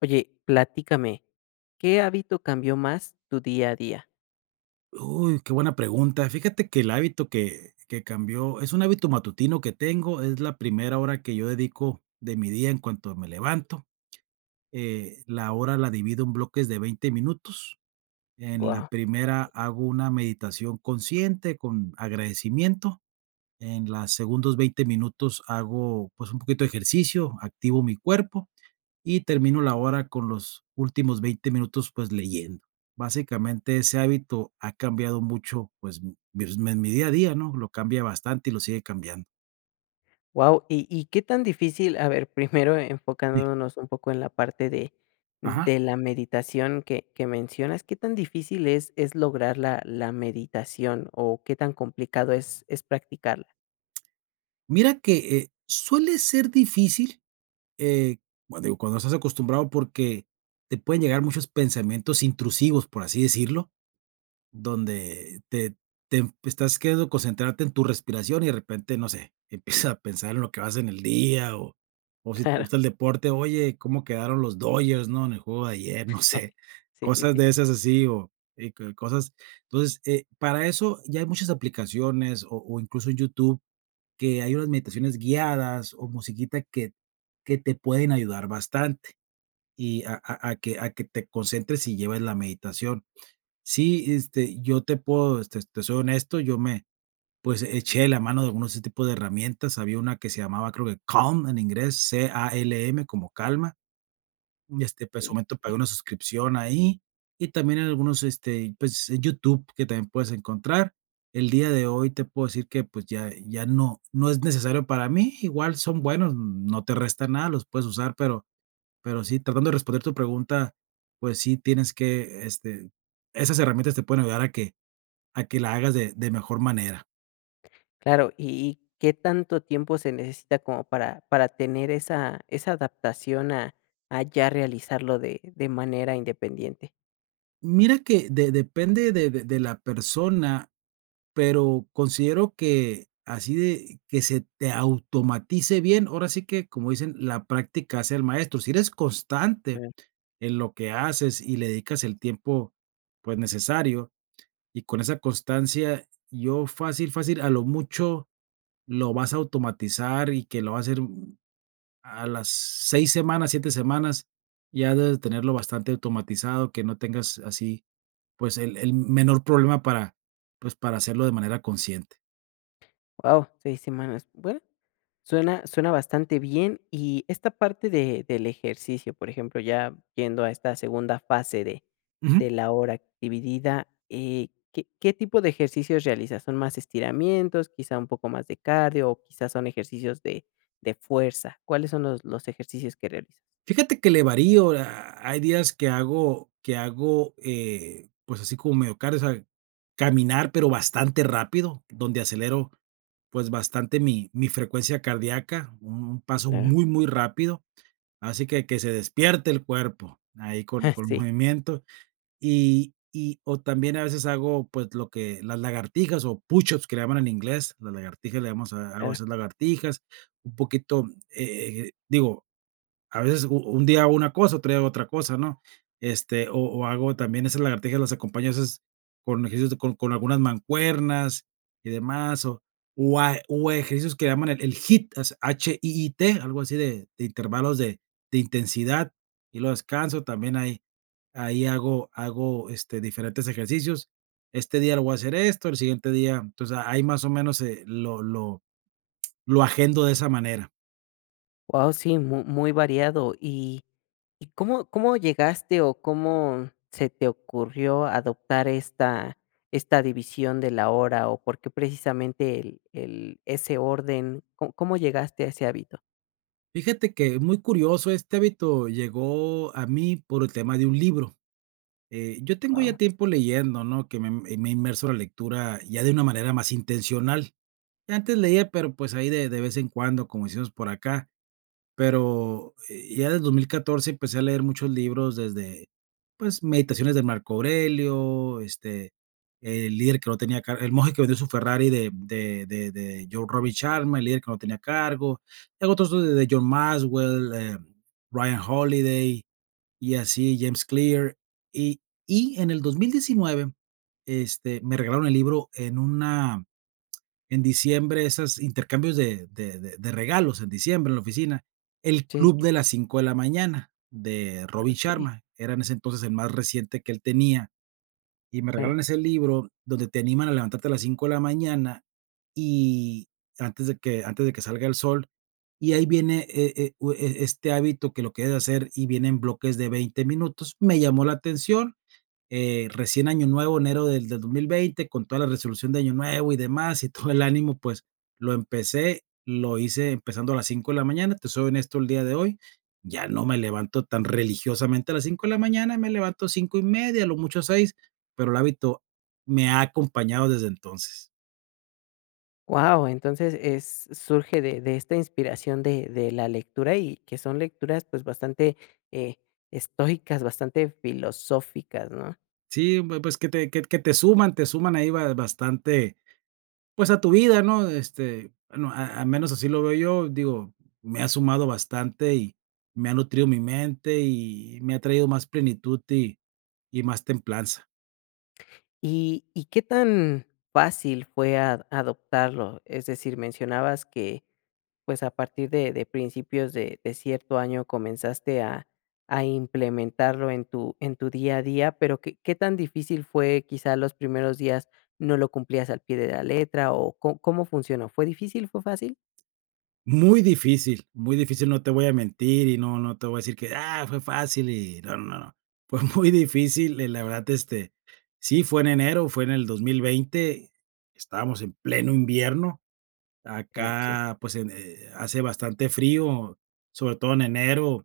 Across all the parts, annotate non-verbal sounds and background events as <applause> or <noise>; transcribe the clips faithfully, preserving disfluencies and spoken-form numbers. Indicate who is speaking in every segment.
Speaker 1: Oye, platícame, ¿qué hábito cambió más tu día a día?
Speaker 2: Uy, qué buena pregunta. Fíjate que el hábito que que cambió es un hábito matutino que tengo, es la primera hora que yo dedico de mi día en cuanto me levanto. Eh, la hora la divido en bloques de veinte minutos. En la
Speaker 1: Guau,
Speaker 2: primera hago una meditación consciente con agradecimiento, en los segundos veinte minutos hago, pues, un poquito de ejercicio, activo mi cuerpo y termino la hora con los últimos veinte minutos, pues, leyendo. Básicamente, ese hábito ha cambiado mucho, pues, mi pues, mi mi día a día, ¿no? Lo cambia bastante y lo sigue cambiando.
Speaker 1: guau, ¿y y qué tan difícil? A ver, <laughs> primero
Speaker 2: Sí.
Speaker 1: enfocándonos un poco en la parte de
Speaker 2: Ajá.
Speaker 1: de la meditación que que mencionas, ¿qué tan difícil es es lograr la la meditación o qué tan complicado es es practicarla? <laughs>
Speaker 2: Mira que, eh, suele ser difícil. eh, bueno, digo, cuando estás acostumbrado, porque te pueden llegar muchos pensamientos intrusivos, por así decirlo. Donde te te em- estás queriendo concentrarte en tu respiración y de repente, no sé, <laughs> empiezas a pensar en lo que vas en el día, o o si te
Speaker 1: Claro,
Speaker 2: gusta el deporte, oye, ¿cómo quedaron los Dodgers, ¿no? En el juego de ayer? <laughs> No sé,
Speaker 1: sí, sí,
Speaker 2: cosas
Speaker 1: sí.
Speaker 2: de esas así o y co cosas. Entonces, eh, para eso ya hay muchas aplicaciones o o incluso en YouTube, que hay unas meditaciones guiadas o musiquita que que te pueden ayudar bastante y a a a que a que te concentres y lleves la meditación. Sí, este, yo te puedo, este, te soy honesto, yo me, pues, eché la mano de algunos de ese tipo de herramientas. Había una que se llamaba, creo, que Calm en inglés, C A L M, como calma. Este, pues, en su momento pagué una suscripción ahí, y también en algunos, este, pues, en YouTube, que también puedes encontrar. El día de hoy te puedo decir que, pues, ya ya no no es necesario para mí. Igual son buenos, no te resta nada, los puedes usar, pero pero sí, tratando de responder tu pregunta, pues sí, tienes que, este, esas herramientas te pueden ayudar a que a que la hagas de de mejor manera.
Speaker 1: Claro, ¿y y qué tanto tiempo se necesita como para para tener esa esa adaptación a a ya realizarlo de de manera independiente?
Speaker 2: Mira que de depende de de de la persona, pero considero que así de que se te automatice bien, ahora sí que, como dicen, la práctica hace al maestro. Si eres constante
Speaker 1: Sí.
Speaker 2: en lo que haces y le dedicas el tiempo, pues, necesario, y con esa constancia, yo fácil, fácil, a lo mucho lo vas a automatizar y que lo vas a hacer a las seis semanas, siete semanas, ya debes tenerlo bastante automatizado, que no tengas así, pues, el el menor problema para, pues, para hacerlo de manera consciente.
Speaker 1: Guau, seis semanas. Bueno, suena suena bastante bien, y esta parte de del ejercicio, por ejemplo, ya yendo a esta segunda fase de
Speaker 2: Ujú.
Speaker 1: de la hora dividida, eh, ¿qué qué tipo de ejercicios realizas? ¿Son más estiramientos, quizá un poco más de cardio, o quizás son ejercicios de de fuerza? ¿Cuáles son los los ejercicios que realizas?
Speaker 2: Fíjate que le varío. Ah, hay días que hago que hago, eh, pues, así como medio cardio, o sea, caminar, pero bastante rápido, donde acelero, pues, bastante mi mi frecuencia cardíaca, un un paso
Speaker 1: Claro,
Speaker 2: muy, muy rápido, así que que se despierte el cuerpo ahí con con el
Speaker 1: <laughs> sí,
Speaker 2: movimiento. Y y o también a veces hago, pues, lo que las lagartijas, o push-ups que le llaman en inglés, las lagartijas le llamamos, a hago
Speaker 1: claro.
Speaker 2: esas lagartijas un poquito, eh, digo, a veces u un día hago una cosa, otro día hago otra cosa, ¿no? Este, o o hago también esas lagartijas, las acompaño a veces con ejercicios de con con algunas mancuernas y demás, o o a o ejercicios que llaman el el H I I T, as H I I T, algo así de de intervalos de de intensidad, y luego descanso, también hay ahí hago hago, este, diferentes ejercicios. Este día lo voy a hacer esto, el siguiente día entonces, a- ahí más o menos, eh, lo lo lo agendo de esa manera.
Speaker 1: Guau, sí, mu muy variado. ¿Y y cómo cómo llegaste o cómo se te ocurrió adoptar esta esta división de la hora o por qué precisamente el el ese orden? cómo cómo llegaste a ese hábito?
Speaker 2: Fíjate que muy curioso, este hábito llegó a mí por el tema de un libro. Eh, yo tengo ya
Speaker 1: Wow.
Speaker 2: tiempo leyendo, ¿no? Que me, eh, me he inmerso en la lectura ya de una manera más intencional. Antes leía, pero pues ahí de, de vez en cuando, como decimos por acá. Pero, eh, ya desde dos mil catorce empecé a leer muchos libros, desde, pues, Meditaciones de Marco Aurelio, este, El líder que no tenía car El monje que vendió su Ferrari, de de de de Joe Robbie Sharma, El líder que no tenía cargo, y otros de de John Maxwell, eh, Ryan Holiday, y así, James Clear. Y y en el dos mil diecinueve, este, me regalaron el libro en una en diciembre, esos intercambios de de de de regalos en diciembre en la oficina. El
Speaker 1: Sí,
Speaker 2: club
Speaker 1: sí,
Speaker 2: de las cinco de la mañana, de Robin
Speaker 1: okey,
Speaker 2: Sharma, era en ese entonces el más reciente que él tenía, y me
Speaker 1: claro.
Speaker 2: regalan ese libro donde te animan a levantarte a las cinco de la mañana, y antes de que antes de que salga el sol, y ahí viene, eh eh, u e este hábito que lo que debes hacer, y viene en bloques de veinte minutos. Me llamó la atención. Eh, recién año nuevo, enero del del dos mil veinte, con toda la resolución de año nuevo y demás, y todo el ánimo, pues, lo empecé, lo hice empezando a las cinco de la mañana. Te soy honesto, el día de hoy ya no me levanto tan religiosamente a las cinco de la mañana, me levanto cinco y media, a lo mucho seis, pero el hábito me ha acompañado desde entonces.
Speaker 1: Entonces es surge de de esta inspiración de de la lectura y que son lecturas, pues, bastante, eh, estoicas, bastante filosóficas, ¿no?
Speaker 2: Sí, bu- pues que te, que, que te suman, te suman ahí ba- bastante pues, a tu vida, ¿no? Este, bueno, a al menos así lo veo yo, digo, me ha sumado bastante y me ha nutrido mi mente, y me ha traído más plenitud y y más templanza.
Speaker 1: ¿Y y qué tan fácil fue ad adoptarlo? Es decir, mencionabas que, pues, a partir de de principios de de cierto año comenzaste a a implementarlo en tu en tu día a día, pero, ¿qué qué tan difícil fue? Quizá los primeros días no lo cumplías al pie de la letra, o, cómo cómo funcionó? ¿Fue difícil? ¿Fue fácil?
Speaker 2: Muy difícil, muy difícil, no te voy a mentir, y no no te voy a decir que: "Ah, fue fácil", y no, no, no. Fue <laughs> muy difícil, eh, la verdad, este, sí, fue en enero, fue en el dos mil veinte, estábamos en pleno invierno,
Speaker 1: Claro, sí.
Speaker 2: acá, pues, en, eh, hace bastante frío, sobre todo en enero.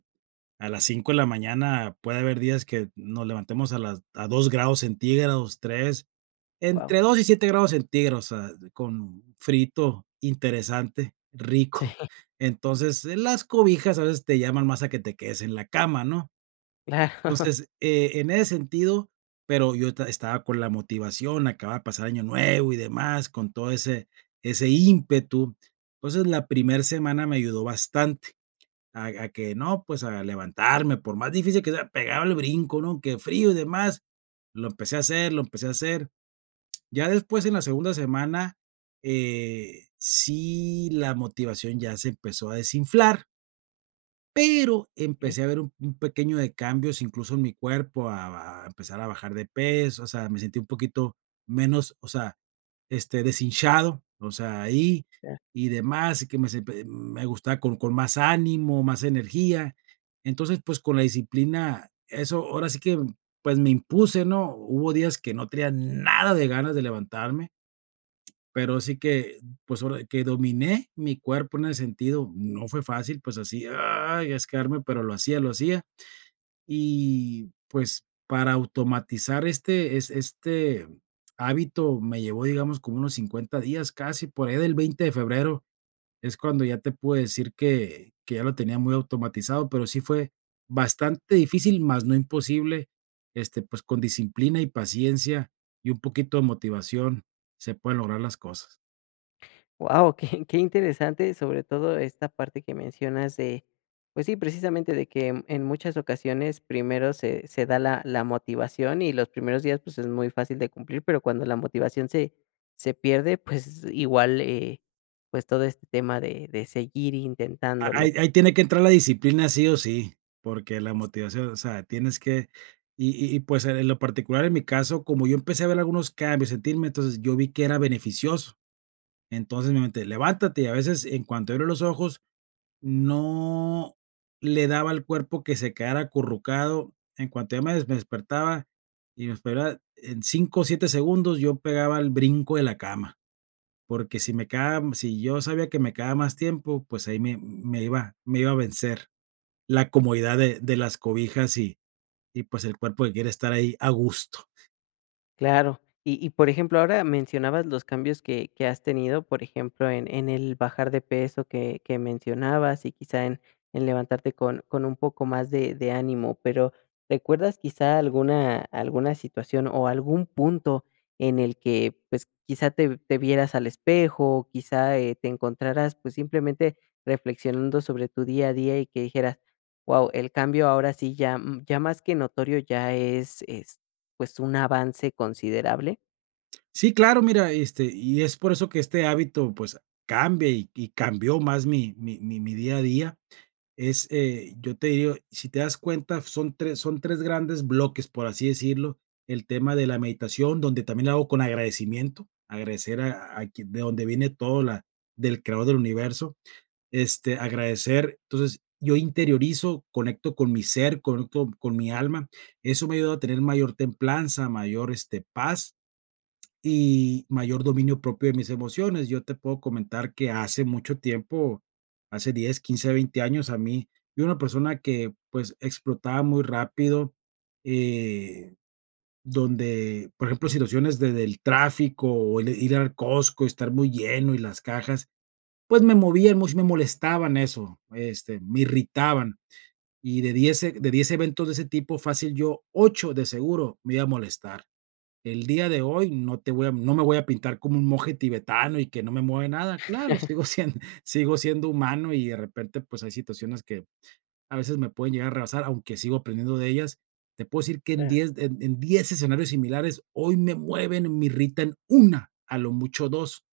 Speaker 2: A las cinco de la mañana puede haber días que nos levantemos a las a dos grados centígrados, tres,
Speaker 1: Wow.
Speaker 2: entre dos y siete grados centígrados, ah, con frito interesante,
Speaker 1: Sí,
Speaker 2: rico.
Speaker 1: <laughs>
Speaker 2: Entonces, eh, las cobijas a veces te llaman más a que te quedes en la cama, ¿no?
Speaker 1: claro, <laughs>
Speaker 2: Entonces, eh, en ese sentido, pero yo esta estaba con la motivación, acababa de pasar año nuevo y demás, con todo ese ese ímpetu. Entonces, la primera semana me ayudó bastante. A a que no, pues, a levantarme, por más difícil que sea, pegaba el brinco, ¿no? Que frío y demás. Lo empecé a hacer, lo empecé a hacer. Ya después, en la segunda semana, eh, sí, la motivación ya se empezó a desinflar, pero
Speaker 1: okey.
Speaker 2: empecé a ver un un pequeño de cambios, incluso en mi cuerpo, a a empezar a bajar de peso, o sea, me sentí un poquito menos, o sea, este, deshinchado, o sea, ahí y demás, y que me se me gustaba con con más ánimo, más energía. Entonces, pues, con la disciplina, eso ahora sí que, pues, me impuse, ¿no? Hubo días que no tenía nada de ganas de levantarme. Pero sí que, pues, ahora que dominé mi cuerpo en el sentido, no fue fácil, pues, así, ay, asquearme, pero lo hacía, lo hacía. Y, pues, para automatizar este es este hábito me llevó, digamos, como unos cincuenta días casi, por ahí del veinte de febrero, es cuando ya te puedo decir que que ya lo tenía muy automatizado, pero sí fue bastante difícil, más no imposible. Este, pues, con disciplina y paciencia y un poquito de motivación, se pueden lograr las cosas.
Speaker 1: Wow, <laughs> qué qué interesante, sobre todo esta parte que mencionas de, pues sí, precisamente de que en en muchas ocasiones primero se se da la la motivación y los primeros días, pues, es muy fácil de cumplir, pero cuando la motivación se se pierde, pues igual, eh, pues todo este tema de de seguir intentándolo.
Speaker 2: Ahí ahí tiene que entrar la disciplina sí o sí, porque la motivación, o sea, tienes que y y y, pues, en lo particular, en mi caso, como yo empecé a ver algunos cambios, sentirme, entonces, yo vi que era beneficioso. Entonces, mi mente: "Levántate", y a veces, en cuanto abro los ojos, no le daba al cuerpo que se quedara acurrucado. En cuanto ya me des me despertaba, y me esperaba en cinco o siete segundos, yo pegaba el brinco de la cama, porque si me quedaba si yo sabía que me quedaba más tiempo, pues ahí me me iba me iba a vencer la comodidad de de las cobijas, y y, pues, el cuerpo, que quiere estar ahí a gusto.
Speaker 1: Claro. Y y, por ejemplo, ahora mencionabas los cambios que que has tenido, por ejemplo, en en el bajar de peso que que mencionabas y quizá en en levantarte con con un poco más de de ánimo, pero, ¿recuerdas quizá alguna alguna situación o algún punto en el que, pues, quizá te te vieras al espejo, quizá, eh, te encontraras, pues, simplemente reflexionando sobre tu día a día y que dijeras: wow, el cambio ahora sí ya, mm, ya más que notorio, ya es, este, pues, un avance considerable.
Speaker 2: Sí, claro, mira, este, y es por eso que este hábito, pues, cambia y y cambió más mi mi mi mi día a día. Es, eh, yo te digo, si te das cuenta, son tres son tres grandes bloques, por así decirlo. El tema de la meditación, donde también la hago con agradecimiento, agradecer a a quien de donde viene todo, la del creador del universo. Este, agradecer. Entonces, yo interiorizo, conecto con mi ser, conecto con mi alma. Eso me ayuda a tener mayor templanza, mayor, este, paz, y mayor dominio propio de mis emociones. Yo te puedo comentar que hace mucho tiempo, hace diez, quince, veinte años, a mí, yo era una persona que pues explotaba muy rápido, eh, donde, por ejemplo, situaciones de, del tráfico, o el ir al Costco, estar muy lleno y las cajas, pues me movían mucho, me molestaban eso, este, me irritaban. Y de diez e- de diez eventos de ese tipo, fácil yo, ocho de seguro me iba a molestar. El día de hoy no, te voy a, no me voy a pintar como un monje tibetano y que no me mueve nada. Claro, sigo siendo, <laughs> sigo siendo humano, y de repente pues hay situaciones que a veces me pueden llegar a rebasar, aunque sigo aprendiendo de ellas. Te puedo decir que en
Speaker 1: Ah.
Speaker 2: diez en, en diez escenarios similares, hoy me mueven, me irritan una, a lo mucho dos.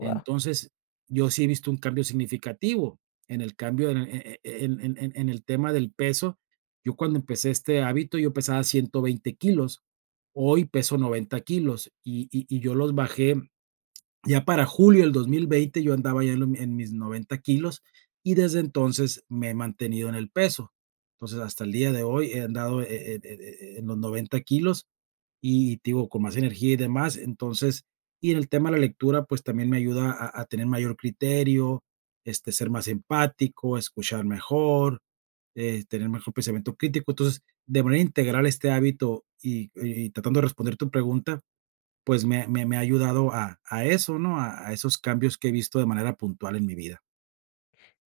Speaker 2: Entonces, yo sí he visto un cambio significativo en el cambio en e e en en en en el tema del peso. Yo cuando empecé este hábito, yo pesaba ciento veinte kilos, hoy peso noventa kilos, y y y yo los bajé ya para julio del dos mil veinte. Yo andaba ya en lo en mis noventa kilos y desde entonces me he mantenido en el peso. Entonces, hasta el día de hoy he andado, eh eh eh eh, en los noventa kilos y, te digo, con más energía y demás. Entonces, y en el tema de la lectura, pues también me ayuda a, a tener mayor criterio, este, ser más empático, escuchar mejor, eh, tener mejor pensamiento crítico. Entonces, de manera integral este hábito y, y tratando de responder tu pregunta, pues me, me, me ha ayudado a, a eso, ¿no? A, a esos cambios que he visto de manera puntual en mi vida.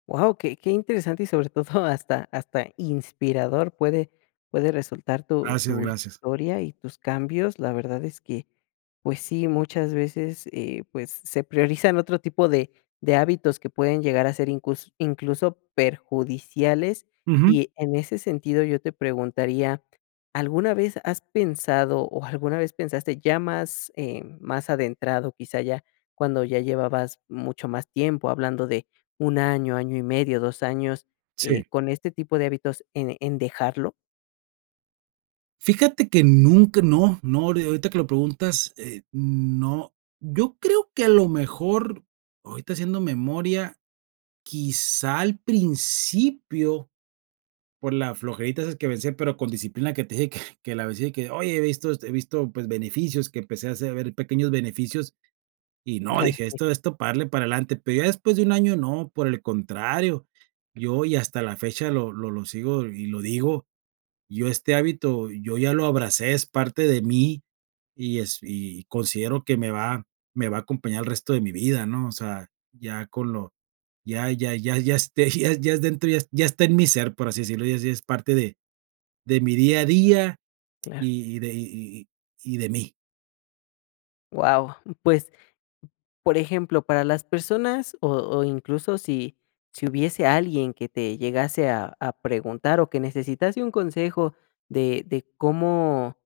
Speaker 1: Wow, qué qué interesante y sobre <laughs> todo hasta hasta inspirador puede puede resultar tu
Speaker 2: Gracias,
Speaker 1: tu
Speaker 2: gracias.
Speaker 1: historia y tus cambios. La verdad es que, pues sí, muchas veces, eh, pues, se priorizan otro tipo de de hábitos que pueden llegar a ser incus incluso perjudiciales.
Speaker 2: Ujú.
Speaker 1: Y en ese sentido, yo te preguntaría, ¿alguna vez has pensado o alguna vez pensaste ya más, eh, más adentrado, quizá ya cuando ya llevabas mucho más tiempo hablando de un año, año y medio, dos años, eh,
Speaker 2: Sí.
Speaker 1: con este tipo de hábitos en en dejarlo? <laughs>
Speaker 2: Fíjate que nunca no, no, ahori ahorita que lo preguntas, eh, no. Yo creo que a lo mejor, ahorita haciendo memoria, quizá al principio, por la flojerita esas que vencí, pero con disciplina, que te dije que que la vencí, que: "Oye, he visto, este he visto, pues, beneficios", que empecé a hacer ver pequeños beneficios, y no,
Speaker 1: Claro,
Speaker 2: dije:
Speaker 1: sí,
Speaker 2: "Esto esto para darle, para adelante", pero ya después de un año no, por el contrario, yo, y hasta la fecha lo lo lo sigo y lo digo, yo este hábito, yo ya lo abracé, es parte de mí, y es, y considero que me va me va a acompañar el resto de mi vida, ¿no? O sea, ya con lo ya ya ya ya este, <laughs> ya ya es dentro, ya es- ya está en mi ser, por así decirlo, ya es, ya es parte de de mi día a día
Speaker 1: claro.
Speaker 2: y y de y y y de mí.
Speaker 1: Wow. Pues, por ejemplo, para las personas o o incluso si si hubiese alguien que te llegase a a preguntar o que necesitase un consejo de de cómo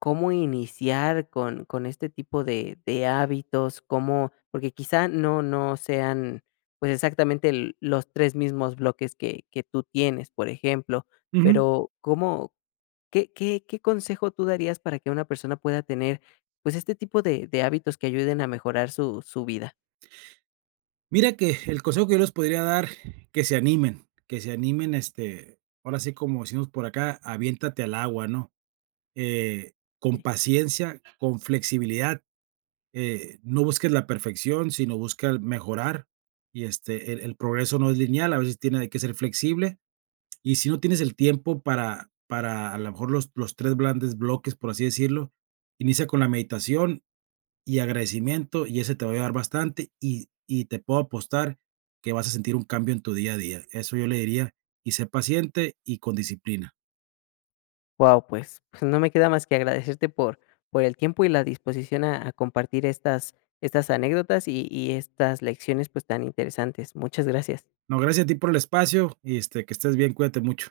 Speaker 1: cómo iniciar con, con este tipo de, de hábitos, cómo, porque quizá no, no sean pues exactamente el- los tres mismos bloques que, que tú tienes, por ejemplo,
Speaker 2: Ujú.
Speaker 1: pero cómo, qué, qué, qué consejo tú darías para que una persona pueda tener pues este tipo de, de hábitos que ayuden a mejorar su, su vida?
Speaker 2: Mira que el consejo que yo les podría dar, que se animen, que se animen, este, ahora sí, como decimos por acá, aviéntate al agua, ¿no? Eh, con
Speaker 1: <laughs>
Speaker 2: paciencia, con flexibilidad, eh, no busques la perfección, sino busca el mejorar. Y este, el, el progreso no es lineal, a veces tiene hay que ser flexible. Y si no tienes el tiempo para, para a lo mejor los, los tres grandes bloques, por así decirlo, inicia con la meditación y agradecimiento y ese te va a ayudar bastante y, y te puedo apostar que vas a sentir un cambio en tu día a día. Eso yo le diría, y sé paciente y con disciplina.
Speaker 1: Wow, pues pues no me queda más que agradecerte por por el tiempo y la disposición a a compartir estas estas anécdotas y y estas lecciones, pues, tan interesantes. Muchas gracias.
Speaker 2: No, gracias a ti por el espacio y este, que estés bien, cuídate mucho.